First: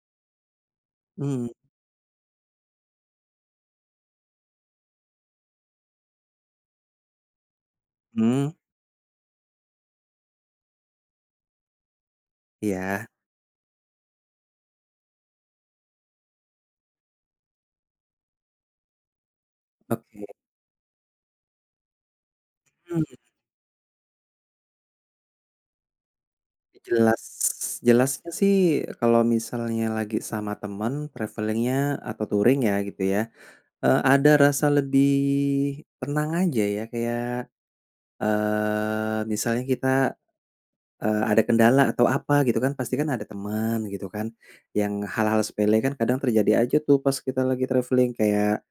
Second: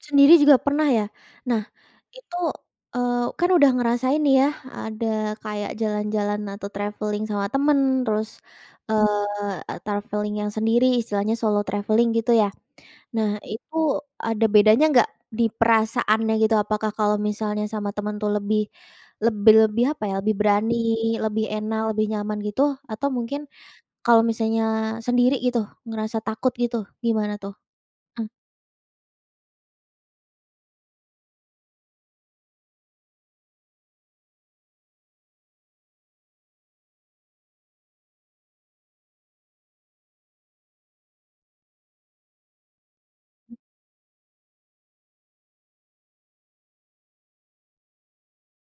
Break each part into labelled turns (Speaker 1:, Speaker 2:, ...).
Speaker 1: Sendiri juga pernah ya?
Speaker 2: Mhm.
Speaker 1: Nah, itu, eee, kan udah ngerasain nih ya, ada kayak jalan-jalan atau traveling sama teman, terus,
Speaker 2: Hmm.
Speaker 1: eee, traveling yang sendiri, istilahnya solo traveling gitu ya.
Speaker 2: Iya.
Speaker 1: Nah itu, ada bedanya nggak di perasaannya gitu, apakah kalau misalnya sama teman tuh lebih lebih lebih apa ya,
Speaker 2: Oke.
Speaker 1: lebih berani, lebih enak, lebih nyaman gitu atau
Speaker 2: Hmm.
Speaker 1: mungkin kalau misalnya sendiri gitu, ngerasa takut gitu,
Speaker 2: Jelas
Speaker 1: gimana tuh? Mhm.
Speaker 2: jelasnya sih kalau misalnya lagi sama teman, traveling-nya atau touring ya gitu ya, eee, ada rasa lebih tenang aja ya kayak, eee, misalnya kita, eee, ada kendala atau apa gitu kan, pasti kan ada teman, gitu kan. Yang hal-hal sepele kan kadang terjadi aja tuh pas kita lagi traveling, kayak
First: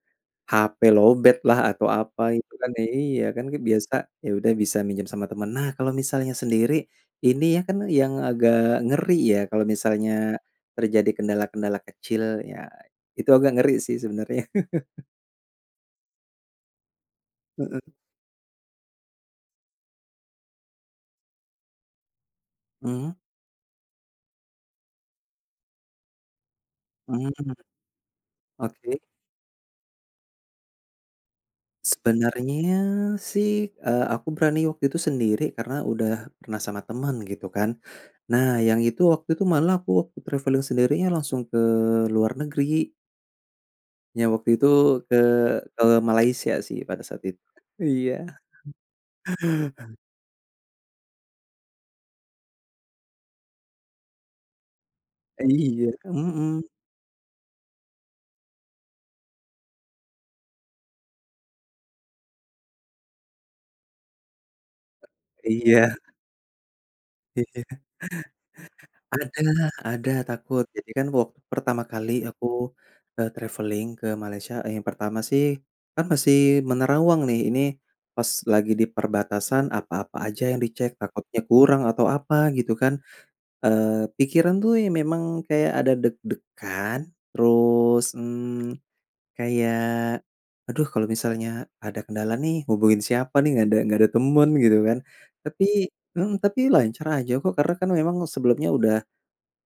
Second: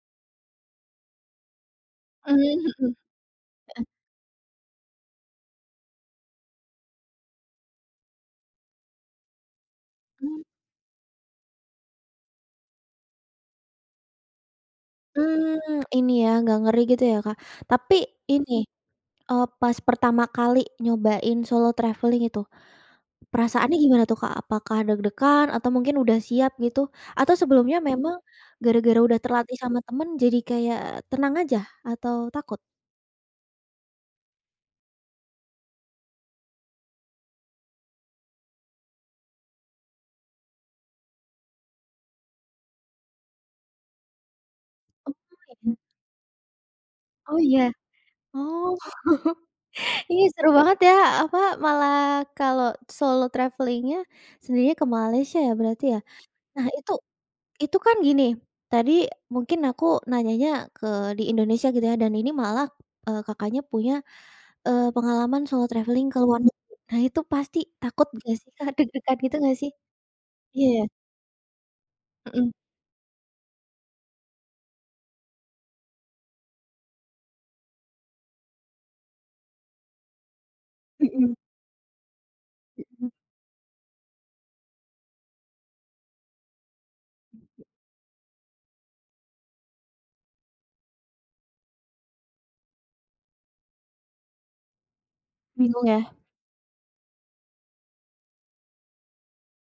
Speaker 2: HP lowbat lah atau apa
Speaker 1: Mmm,
Speaker 2: gitu kan
Speaker 1: mhm.
Speaker 2: iya, kan kan
Speaker 1: Heeh.
Speaker 2: biasa, ya udah bisa minjem sama teman. Nah kalau misalnya sendiri, ini ya kan yang agak ngeri ya, kalau misalnya
Speaker 1: Mmm.
Speaker 2: terjadi kendala-kendala kecil, ya, itu agak ngeri sih sebenarnya.
Speaker 1: Mmm. Ini ya, agak ngeri gitu ya Kak.
Speaker 2: Heeh.
Speaker 1: Tapi ini, eee, pas pertama kali nyobain solo traveling itu,
Speaker 2: Mhm.
Speaker 1: perasaannya gimana tuh Kak, apakah deg-degan atau mungkin udah siap gitu,
Speaker 2: Mhm,
Speaker 1: atau sebelumnya memang
Speaker 2: oke.
Speaker 1: gara-gara udah terlatih sama teman, jadi kayak tenang aja, atau takut?
Speaker 2: Sebenarnya sih, eee, aku berani waktu itu sendiri karena udah pernah sama teman, gitu kan. Nah yang itu waktu itu malah aku waktu traveling sendirinya langsung ke luar negeri. Yang waktu itu
Speaker 1: Oh,
Speaker 2: ke
Speaker 1: iya?
Speaker 2: ke Malaysia sih pada saat
Speaker 1: Oh,
Speaker 2: itu
Speaker 1: iya?
Speaker 2: iya.
Speaker 1: Oh. Ih, seru banget ya, apa, malah kalau solo traveling-nya sendiri ke Malaysia ya berarti
Speaker 2: Iya,
Speaker 1: ya.
Speaker 2: ka mhm.
Speaker 1: Nah itu itu kan gini, tadi mungkin aku nanyanya ke di Indonesia gitu ya, dan ini malah, eee, Kakaknya punya, eee, pengalaman solo
Speaker 2: Iya.
Speaker 1: traveling ke luar negeri. Nah itu pasti
Speaker 2: Iya.
Speaker 1: takut nggak sih Kak, deg-degan gitu
Speaker 2: Ada
Speaker 1: nggak sih?
Speaker 2: ada takut.
Speaker 1: Iya.
Speaker 2: Jadi kan waktu pertama kali aku,
Speaker 1: Mhm.
Speaker 2: eee, traveling ke Malaysia, e yang pertama sih, kan masih menerawang nih, ini pas lagi di perbatasan apa-apa aja yang dicek,
Speaker 1: Mhm.
Speaker 2: takutnya kurang atau apa gitu kan.
Speaker 1: Mhm.
Speaker 2: Eee, pikiran tuh ya memang kayak ada deg-degan, terus, mmm, kayak aduh kalau misalnya ada kendala nih hubungin siapa nih, nggak ada nggak ada teman gitu kan. Tapi
Speaker 1: Bingung ya.
Speaker 2: hmm, tapi lancar aja kok, karena kan memang sebelumnya udah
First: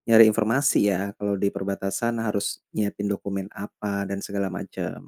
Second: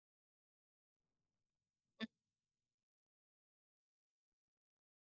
Speaker 2: nyari informasi ya, kalau di perbatasan harus nyiapin dokumen apa dan segala macam.